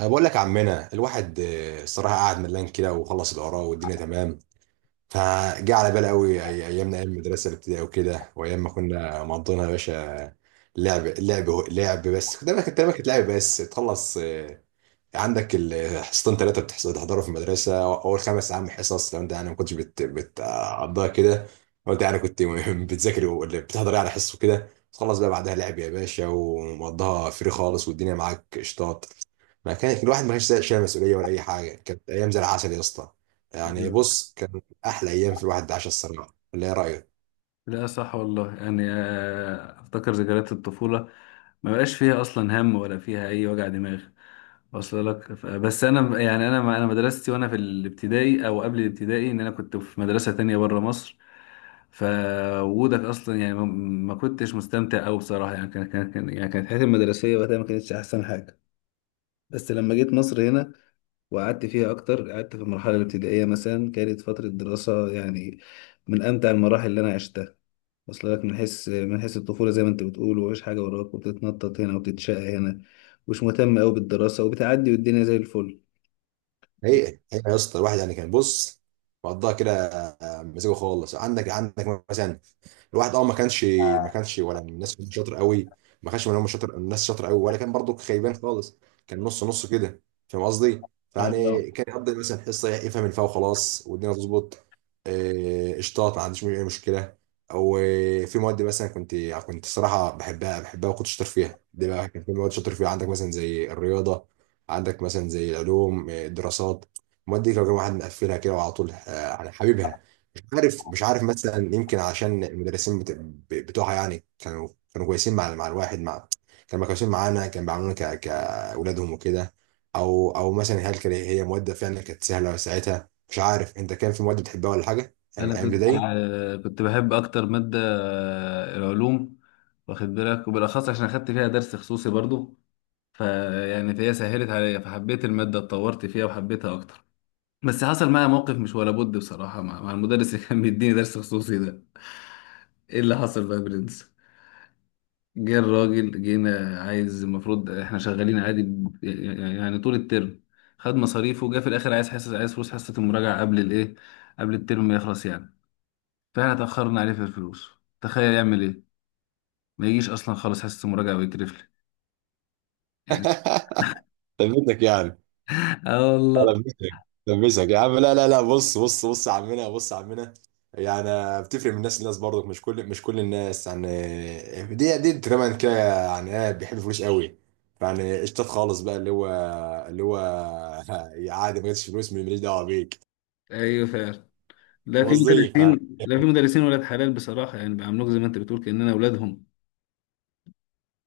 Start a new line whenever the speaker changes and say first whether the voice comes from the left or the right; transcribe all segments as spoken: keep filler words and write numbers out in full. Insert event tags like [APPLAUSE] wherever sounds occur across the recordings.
right: انا بقول لك يا عمنا الواحد آه، الصراحه قاعد ملان كده وخلص اللي وراه والدنيا تمام. فجه على باله قوي أي- ايامنا ايام المدرسه الابتدائيه وكده، وايام ما كنا مقضينها يا باشا. لعب لعب لعب، بس كنت دايما كنت دايما كانت لعب بس تخلص آه، عندك الحصتين ثلاثة بتحضروا في المدرسة أول خمس أيام حصص، لو أنت يعني ما كنتش بت- بتقضيها كده. لو أنت يعني كنت [LAUGHS] بتذاكر ولا بتحضر يعني حصص وكده، تخلص بقى بعدها لعب يا باشا، ومقضيها فري خالص والدنيا معاك قشطات. ما كان الواحد ما كانش شايل مسؤولية ولا أي حاجة، كانت أيام زي العسل يا اسطى. يعني
left: ايوه.
right: بص، كان أحلى أيام في الواحد عاشها الصراحة، ولا إيه رأيك؟
left: لا، صح والله، يعني آه، افتكر ذكريات الطفوله. ما بقاش فيها اصلا هم ولا فيها اي وجع دماغ، واصل لك. ف- بس انا، يعني انا انا مدرستي وانا في الابتدائي او قبل الابتدائي، ان انا كنت في مدرسه تانية بره مصر. فوجودك اصلا، يعني ما ما كنتش مستمتع قوي بصراحه. يعني كان كان كان- يعني كانت حياتي المدرسيه وقتها ما كانتش احسن حاجه. بس لما جيت مصر هنا، وقعدت فيها أكتر، قعدت في المرحلة الابتدائية. مثلا كانت فترة دراسة، يعني من أمتع المراحل اللي أنا عشتها، وصل لك؟ من حيث من حيث الطفولة، زي ما أنت بتقول ومفيش حاجة وراك، وبتتنطط هنا وبتتشقى هنا، مش مهتم أوي بالدراسة، وبتعدي والدنيا زي الفل.
right: هي هي يا اسطى، الواحد يعني كان بص، مقضاها كده آه، مزاجه خالص. عندك عندك مثلا الواحد، اه ما كانش ما كانش ولا من الناس اللي شاطر قوي. ما كانش من هم شاطر الناس شاطر قوي، ولا كان برضو خيبان خالص، كان نص نص كده. فاهم قصدي؟
left: اه
right: فيعني كان يقضي مثلا حصه يفهم الفا وخلاص والدنيا تظبط. آه، قشطات، ما عنديش اي مشكله. او آه، في مواد مثلا كنت كنت صراحه بحبها بحبها وكنت شاطر فيها، دي بقى كان في مواد شاطر فيها، عندك مثلا زي الرياضه، عندك مثلا زي العلوم آه، الدراسات. المواد دي لو كان واحد مقفلها كده وعلى طول آه، يعني حبيبها. مش عارف مش عارف مثلا، يمكن عشان المدرسين بت- ب- بتوعها يعني كانوا، كانوا كويسين مع مع الواحد مع، كانوا كويسين معانا، كانوا بيعاملونا ك كأولادهم وكده. او او مثلا هل كان هي مواد فعلا كانت سهله ساعتها؟ مش عارف، انت كان في مواد بتحبها ولا حاجه ايام
left: انا
right: أيام
left: كنت،
right: ابتدائي؟
left: آه، كنت بحب اكتر ماده، آه، العلوم، واخد بالك؟ وبالاخص عشان اخدت فيها درس خصوصي برضو، فيعني فهي سهلت عليا، فحبيت الماده، اتطورت فيها وحبيتها اكتر. بس حصل معايا موقف مش ولا بد بصراحة مع, مع المدرس اللي كان بيديني درس خصوصي ده. ايه اللي حصل بقى يا برنس؟ جه الراجل، جينا عايز، المفروض احنا شغالين عادي ب- يعني طول الترم، خد مصاريفه، وجا في الاخر عايز حصة، عايز فلوس حصة المراجعة قبل الايه، قبل الترم ما يخلص يعني. فاحنا اتأخرنا عليه في الفلوس، تخيل يعمل ايه؟ ما يجيش اصلا خالص حصة المراجعة، ويكرف لي يعني.
right: [LAUGHS] ثبتك يعني.
left: [LAUGHS] اه والله.
right: لبسك، لبسك يا عم. لا لا لا، بص بص بص يا عمنا، بص يا عمنا. يعني بتفرق من الناس للناس برضك، مش كل مش كل الناس يعني، دي دي تقريبا كده. يعني ايه؟ بيحب الفلوس قوي، يعني قشطات خالص بقى، اللي هو اللي هو [LAUGHS] عادي، ما جاتش فلوس ماليش دعوه بيك.
left: ايوه فعلا. لا في
right: قصدي فاهم.
left: مدرسين لا في مدرسين ولاد حلال بصراحة، يعني بيعاملوك زي ما انت بتقول، كأننا اولادهم.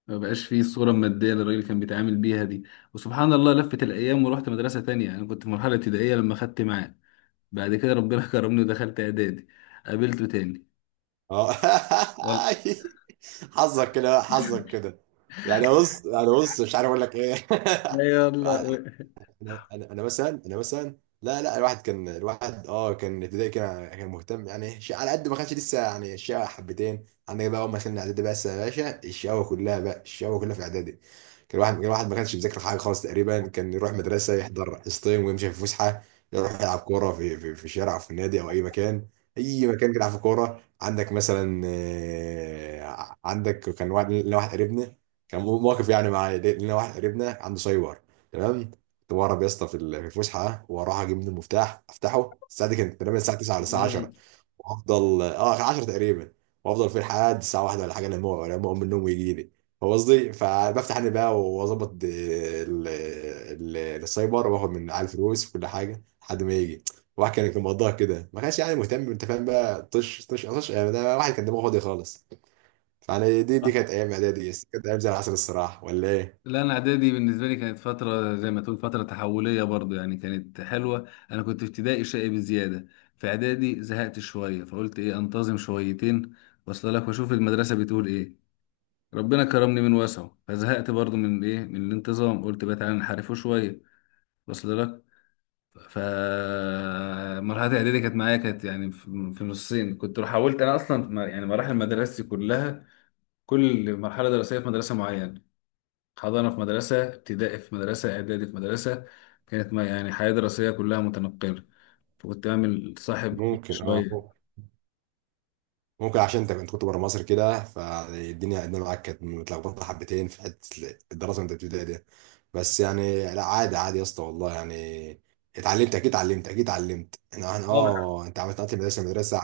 left: ما بقاش فيه الصورة المادية اللي الراجل كان بيتعامل بيها دي. وسبحان الله، لفت الأيام ورحت مدرسة تانية. أنا كنت في مرحلة ابتدائية لما خدت معاه، بعد كده ربنا [LAUGHS] كرمني ودخلت إعدادي، قابلته تاني.
right: اه [LAUGHS]
left: يلا
right: حظك كده، حظك كده. يعني بص يعني بص مش عارف اقول لك ايه. [LAUGHS]
left: يلا.
right: انا انا انا مثلا انا مثلا. لا لا، الواحد كان الواحد اه كان ابتدائي كان كان مهتم يعني شيء على قد، ما كانش لسه يعني، الشقاوة حبتين. عندك بقى اول ما دخلنا اعدادي، بس يا باشا الشقاوة كلها بقى، الشقاوة كلها في اعدادي. كان الواحد كان الواحد ما كانش بيذاكر حاجه خالص تقريبا، كان يروح مدرسه يحضر حصتين ويمشي في فسحه، يروح يلعب كوره في في, في الشارع او في النادي او اي مكان. اي مكان كده يلعب في كوره. عندك مثلا آه، عندك كان واحد لنا، واحد قريبنا كان مو- مواقف يعني معايا، لنا واحد قريبنا عنده سايبر. تمام. كنت بهرب يا اسطى في ال- في الفسحه ها، واروح اجيب من المفتاح افتحه. الساعه دي كانت تقريبا الساعه تسعة ولا الساعه
left: مم.
right: عشرة، وافضل اه عشرة تقريبا، وافضل في لحد الساعه واحدة ولا حاجه، لما لما اقوم من النوم ويجي لي. فاهم قصدي؟ فبفتح انا بقى واظبط د- ال- ال- السايبر واخد من على الفلوس وكل حاجه لحد ما يجي. واحد كان كان مقضاها كده، ما كانش يعني مهتم. انت فاهم بقى، طش طش طش، يعني ده واحد كان دماغه فاضي خالص. يعني دي دي كانت
left: آه.
right: ايام اعدادي، كانت ايام زي العسل الصراحه، ولا ايه؟
left: لا، انا اعدادي بالنسبه لي كانت فتره، زي ما تقول فتره تحوليه برضو. يعني كانت حلوه، انا كنت في ابتدائي شقي بزياده. في اعدادي زهقت شويه، فقلت ايه، انتظم شويتين، واصل لك؟ واشوف المدرسه بتقول ايه. ربنا كرمني من وسعه، فزهقت برضو من ايه من الانتظام، قلت بقى تعالى نحرفه شويه، وصل لك؟ ف مرحله اعدادي كانت معايا، كانت يعني في في نصين. كنت حاولت انا اصلا، ما- يعني مراحل مدرستي كلها، كل مرحله دراسيه في مدرسه معينه، حضانه في مدرسه، ابتدائي في مدرسه، اعدادي في مدرسه. كانت، ما يعني، حياه دراسيه كلها متنقله، فكنت بعمل صاحب كل
right: ممكن اه
left: شويه.
right: ممكن عشان انت كنت كنت بره مصر كده، فالدنيا الدنيا معاك كانت متلخبطه حبتين في حته الدراسه وانت بتبتدي دي. بس يعني لا، عادي عادي يا اسطى والله يعني. اتعلمت اكيد اتعلمت اكيد اتعلمت، انا انا
left: طبعا.
right: اه انت عملت نقلت من مدرسه لمدرسه.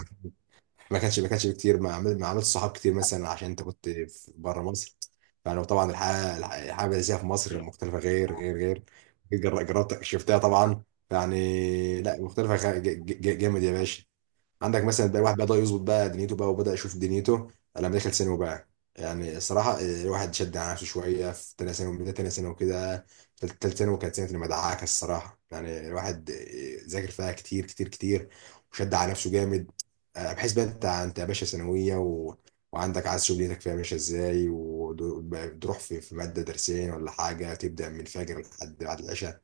right: ما كانش ما كانش كتير، ما عملت ما عملت صحاب كتير مثلا عشان انت كنت في- بره مصر. فانا طبعا الحياه الحياه المدرسيه في مصر مختلفه، غير غير غير. جر- جربت شفتها طبعا. يعني لا، مختلفه خ- ج- ج- جامد يا باشا. عندك مثلا بقى الواحد بدأ يظبط بقى دنيته بقى، وبدأ يشوف دنيته لما دخل ثانوي بقى. يعني الصراحة آه، الواحد شد على نفسه شوية، في تانية ثانوي بداية تانية ثانوي وكده. تل- تالتة ثانوي كانت سنة المدعكة الصراحة، يعني الواحد آه، ذاكر فيها كتير كتير كتير وشد على نفسه جامد آه، بحيث بقى انت انت يا باشا ثانوية و... وعندك عايز تشوف دنيتك فيها ماشية ازاي، وتروح في في مادة درسين ولا حاجة، تبدأ من الفجر لحد بعد العشاء.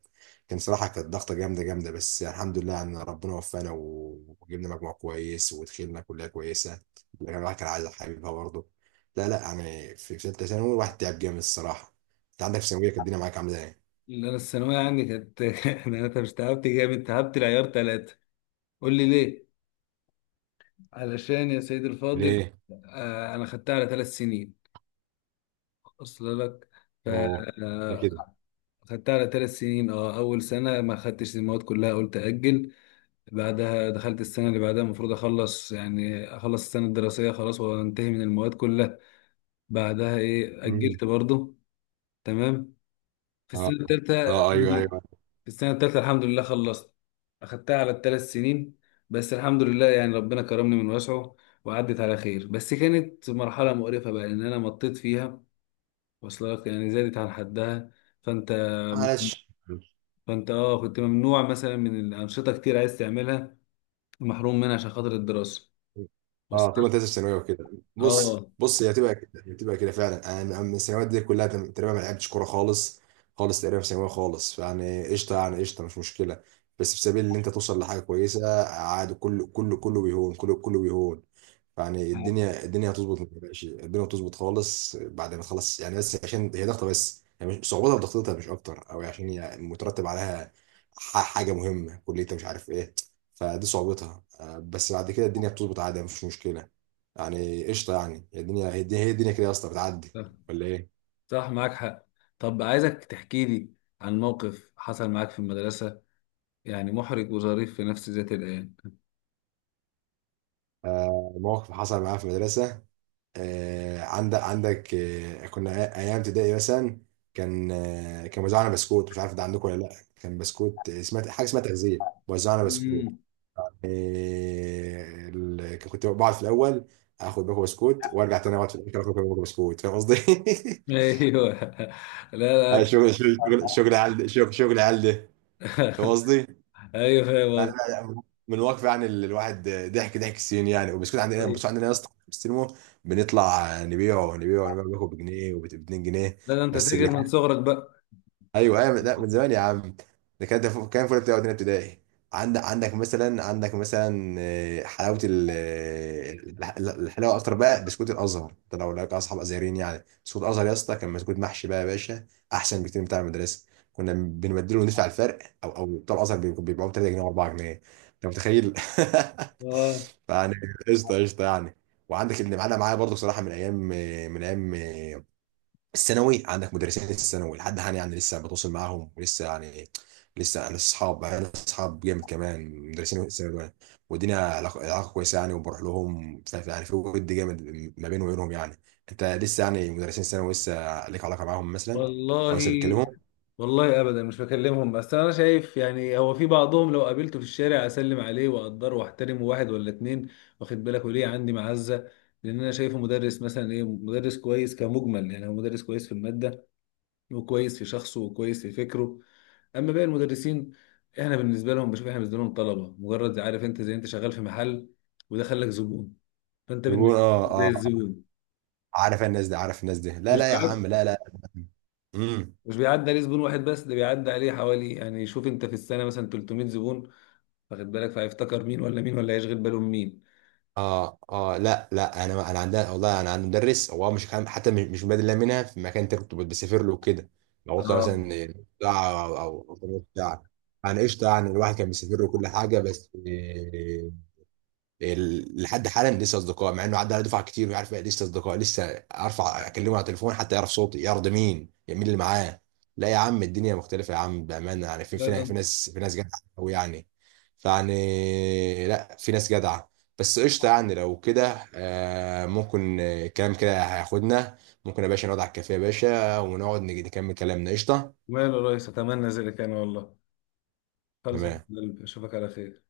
right: كان صراحة كانت ضغطة جامدة جامدة، بس الحمد لله إن ربنا وفقنا و- وجبنا مجموع كويس ودخلنا كلية كويسة، لكن الواحد كان عايز حبيبها برضه. لا لا، يعني في في ثالثة ثانوي الواحد تعب جامد الصراحة. أنت عندك في ثانوية كانت الدنيا معاك عاملة إيه؟
left: اللي انا الثانويه عندي كانت [LAUGHS] انا أنا مش تعبت جامد، تعبت العيار ثلاثه. قول لي ليه؟ علشان يا سيدي الفاضل،
right: ليه؟
left: آه، انا خدتها على ثلاث سنين، اصل لك؟ ف
right: أوه، ده كده.
left: آه، خدتها على ثلاث سنين. اه، اول سنه ما خدتش المواد كلها، قلت اجل. بعدها دخلت السنه اللي بعدها، المفروض اخلص يعني، اخلص السنه الدراسيه خلاص وانتهي من المواد كلها، بعدها ايه
right: امم.
left: اجلت برضو. تمام. في
right: اه
left: السنة التالتة،
right: اه، ايوه ايوه.
left: في السنة التالتة الحمد لله خلصت، أخدتها على الثلاث سنين. بس الحمد لله، يعني ربنا كرمني من وسعه، وعدت على خير. بس كانت مرحلة مقرفة بقى، لأن أنا مطيت فيها، واصلة لك؟ يعني زادت عن حدها. فأنت
right: معلش.
left: فأنت أه كنت ممنوع مثلا من الأنشطة كتير، عايز تعملها محروم منها عشان خاطر الدراسة،
right: اه، طول
left: واصلة
right: ما انت لسه
left: لك؟
right: في ثانويه وكده. بص
left: أه،
right: بص، هي هتبقى كده، هي هتبقى كده فعلا. انا من الثانويات دي كلها تقريبا ما لعبتش كوره خالص، خالص تقريبا في ثانويه خالص. فيعني قشطه، يعني قشطه مش مشكله، بس في سبيل ان انت توصل لحاجه كويسه عادي، كله كله كله بيهون، كله كله بيهون. يعني الدنيا الدنيا هتظبط، ما تقلقش، الدنيا هتظبط خالص بعد ما تخلص يعني. بس عشان هي ضغطه بس، يعني مش صعوبتها في ضغطتها مش اكتر، او عشان هي مترتب عليها ح- حاجه مهمه، كليه، مش عارف ايه. فدي صعوبتها آه، بس بعد كده الدنيا بتظبط عادي، مفيش مشكلة، يعني قشطة يعني. هي الدنيا هي الدنيا هي الدنيا كده يا اسطى بتعدي، ولا ايه؟
left: صح معاك حق. طب عايزك تحكي لي عن موقف حصل معاك في المدرسة، يعني محرج وظريف في نفس ذات الآن.
right: آه، موقف حصل معايا في المدرسة. آه، عندك عندك آه، كنا أيام ابتدائي مثلا، كان آه، كان وزعنا بسكوت. مش عارف ده عندكم ولا لأ، كان بسكوت آه، سمعت حاجة اسمها تغذية، وزعنا بسكوت.
left: مم.
right: آه، ال- كنت بقعد في الأول، اخد باكو بسكوت وارجع تاني اقعد في الاخر اخد باكو بسكوت، فاهم قصدي؟ [LAUGHS]
left: ايوه. [LAUGHS] لا
right: آه،
left: لا.
right: شغل شغل شغل شغل عيال ده- شغل شغل عيال ده. فاهم
left: [LAUGHS]
right: قصدي؟
left: ايوه فاهم
right: يعني
left: قصدي.
right: أنا من واقفي يعني، ال- الواحد ضحك ضحك السنين يعني. وبسكوت، عندنا بس عندنا يا اسطى في السينما بنطلع نبيعه نبيعه نبيعه، بياخد بجنيه وب2 جنيه.
left: لا، ده انت
right: بس
left: تاجر
right: اللي،
left: من صغرك بقى.
right: ايوه ايوه، لا من زمان يا عم. ده كانت، كان فول بتاع تانية ابتدائي. عندك عندك مثلا عندك مثلا آه، حلاوه ال- آه، الح- الحلاوه اكتر بقى، بسكوت الازهر ده لو لك اصحاب ازهريين، يعني بسكوت الازهر يا اسطى كان بسكوت محشي بقى يا باشا، احسن بكتير من بتاع المدرسه، كنا بنبدله وندفع الفرق. او او بتوع الازهر بيبقوا بيبيعوه تلاتة جنيه و4 جنيه. انت متخيل؟
left: اه
right: [LAUGHS] يعني قشطه قشطه يعني. وعندك اللي معانا معايا برضه صراحه، من ايام من ايام الثانوي، عندك مدرسين الثانوي لحد حاليا يعني لسه بتواصل معاهم، ولسه يعني لسه انا اصحاب انا اصحاب جامد كمان مدرسين الثانوي دول. والدنيا علاقه علاقه كويسه يعني، وبروح لهم ف- يعني في ود جامد ما بيني وبينهم يعني. انت لسه يعني مدرسين الثانوي لسه ليك علاقه معاهم مثلا،
left: والله.
right: او لسه بتكلمهم؟
left: والله ابدا مش بكلمهم. بس انا شايف يعني هو في بعضهم لو قابلته في الشارع اسلم عليه واقدره واحترمه، واحد ولا اتنين. واخد بالك؟ وليه عندي معزه؟ لان انا شايفه مدرس، مثلا ايه مدرس كويس كمجمل. يعني هو مدرس كويس في الماده، وكويس في شخصه، وكويس في فكره. اما باقي المدرسين، احنا بالنسبه لهم، بشوف احنا بالنسبه لهم طلبه مجرد. عارف انت، زي انت شغال في محل وده خلك زبون، فانت
right: بيقول
left: بالنسبه
right: اه
left: لهم زي
right: اه.
left: الزبون.
right: عارف الناس دي عارف الناس دي. لا
left: مش
right: لا يا
left: بيعد-
right: عم، لا لا. امم.
left: مش بيعدي عليه زبون واحد بس، ده بيعدي عليه حوالي يعني، شوف انت في السنه مثلا ثلاثمية زبون، واخد بالك؟ فهيفتكر مين ولا مين، ولا هيشغل باله من مين؟
right: اه اه، لا لا، انا انا عندنا والله. انا عندي مدرس، هو مش كان حتى مش مش بادئ لها منها في مكان، انت كنت بتسافر له كده، لو قلت
left: اه
right: مثلا ساعه او او أو بتاع. انا قشطه يعني، الواحد كان بيسافر له كل حاجه بس. ال- لحد حالا لسه اصدقاء مع انه عدى على دفعه كتير، ويعرف بقى لسه اصدقاء لسه. ارفع اكلمه على التليفون حتى يعرف صوتي، يعرف ده مين، يعني مين اللي معاه. لا يا عم، الدنيا مختلفه يا عم بامانه يعني، في
left: لا
right: في
left: لا.
right: في ناس في ناس جدعه قوي يعني. فيعني لا، في ناس جدعه. بس قشطه يعني، لو كده آه، ممكن آه، الكلام كده هياخدنا، ممكن يا باشا نقعد على الكافيه يا باشا ونقعد نج- نكمل كلامنا، قشطه.
left: ماله يا ريس، اتمنى ذلك انا والله. خلص يا
right: تمام.
left: حبيب قلبي، اشوفك على خير.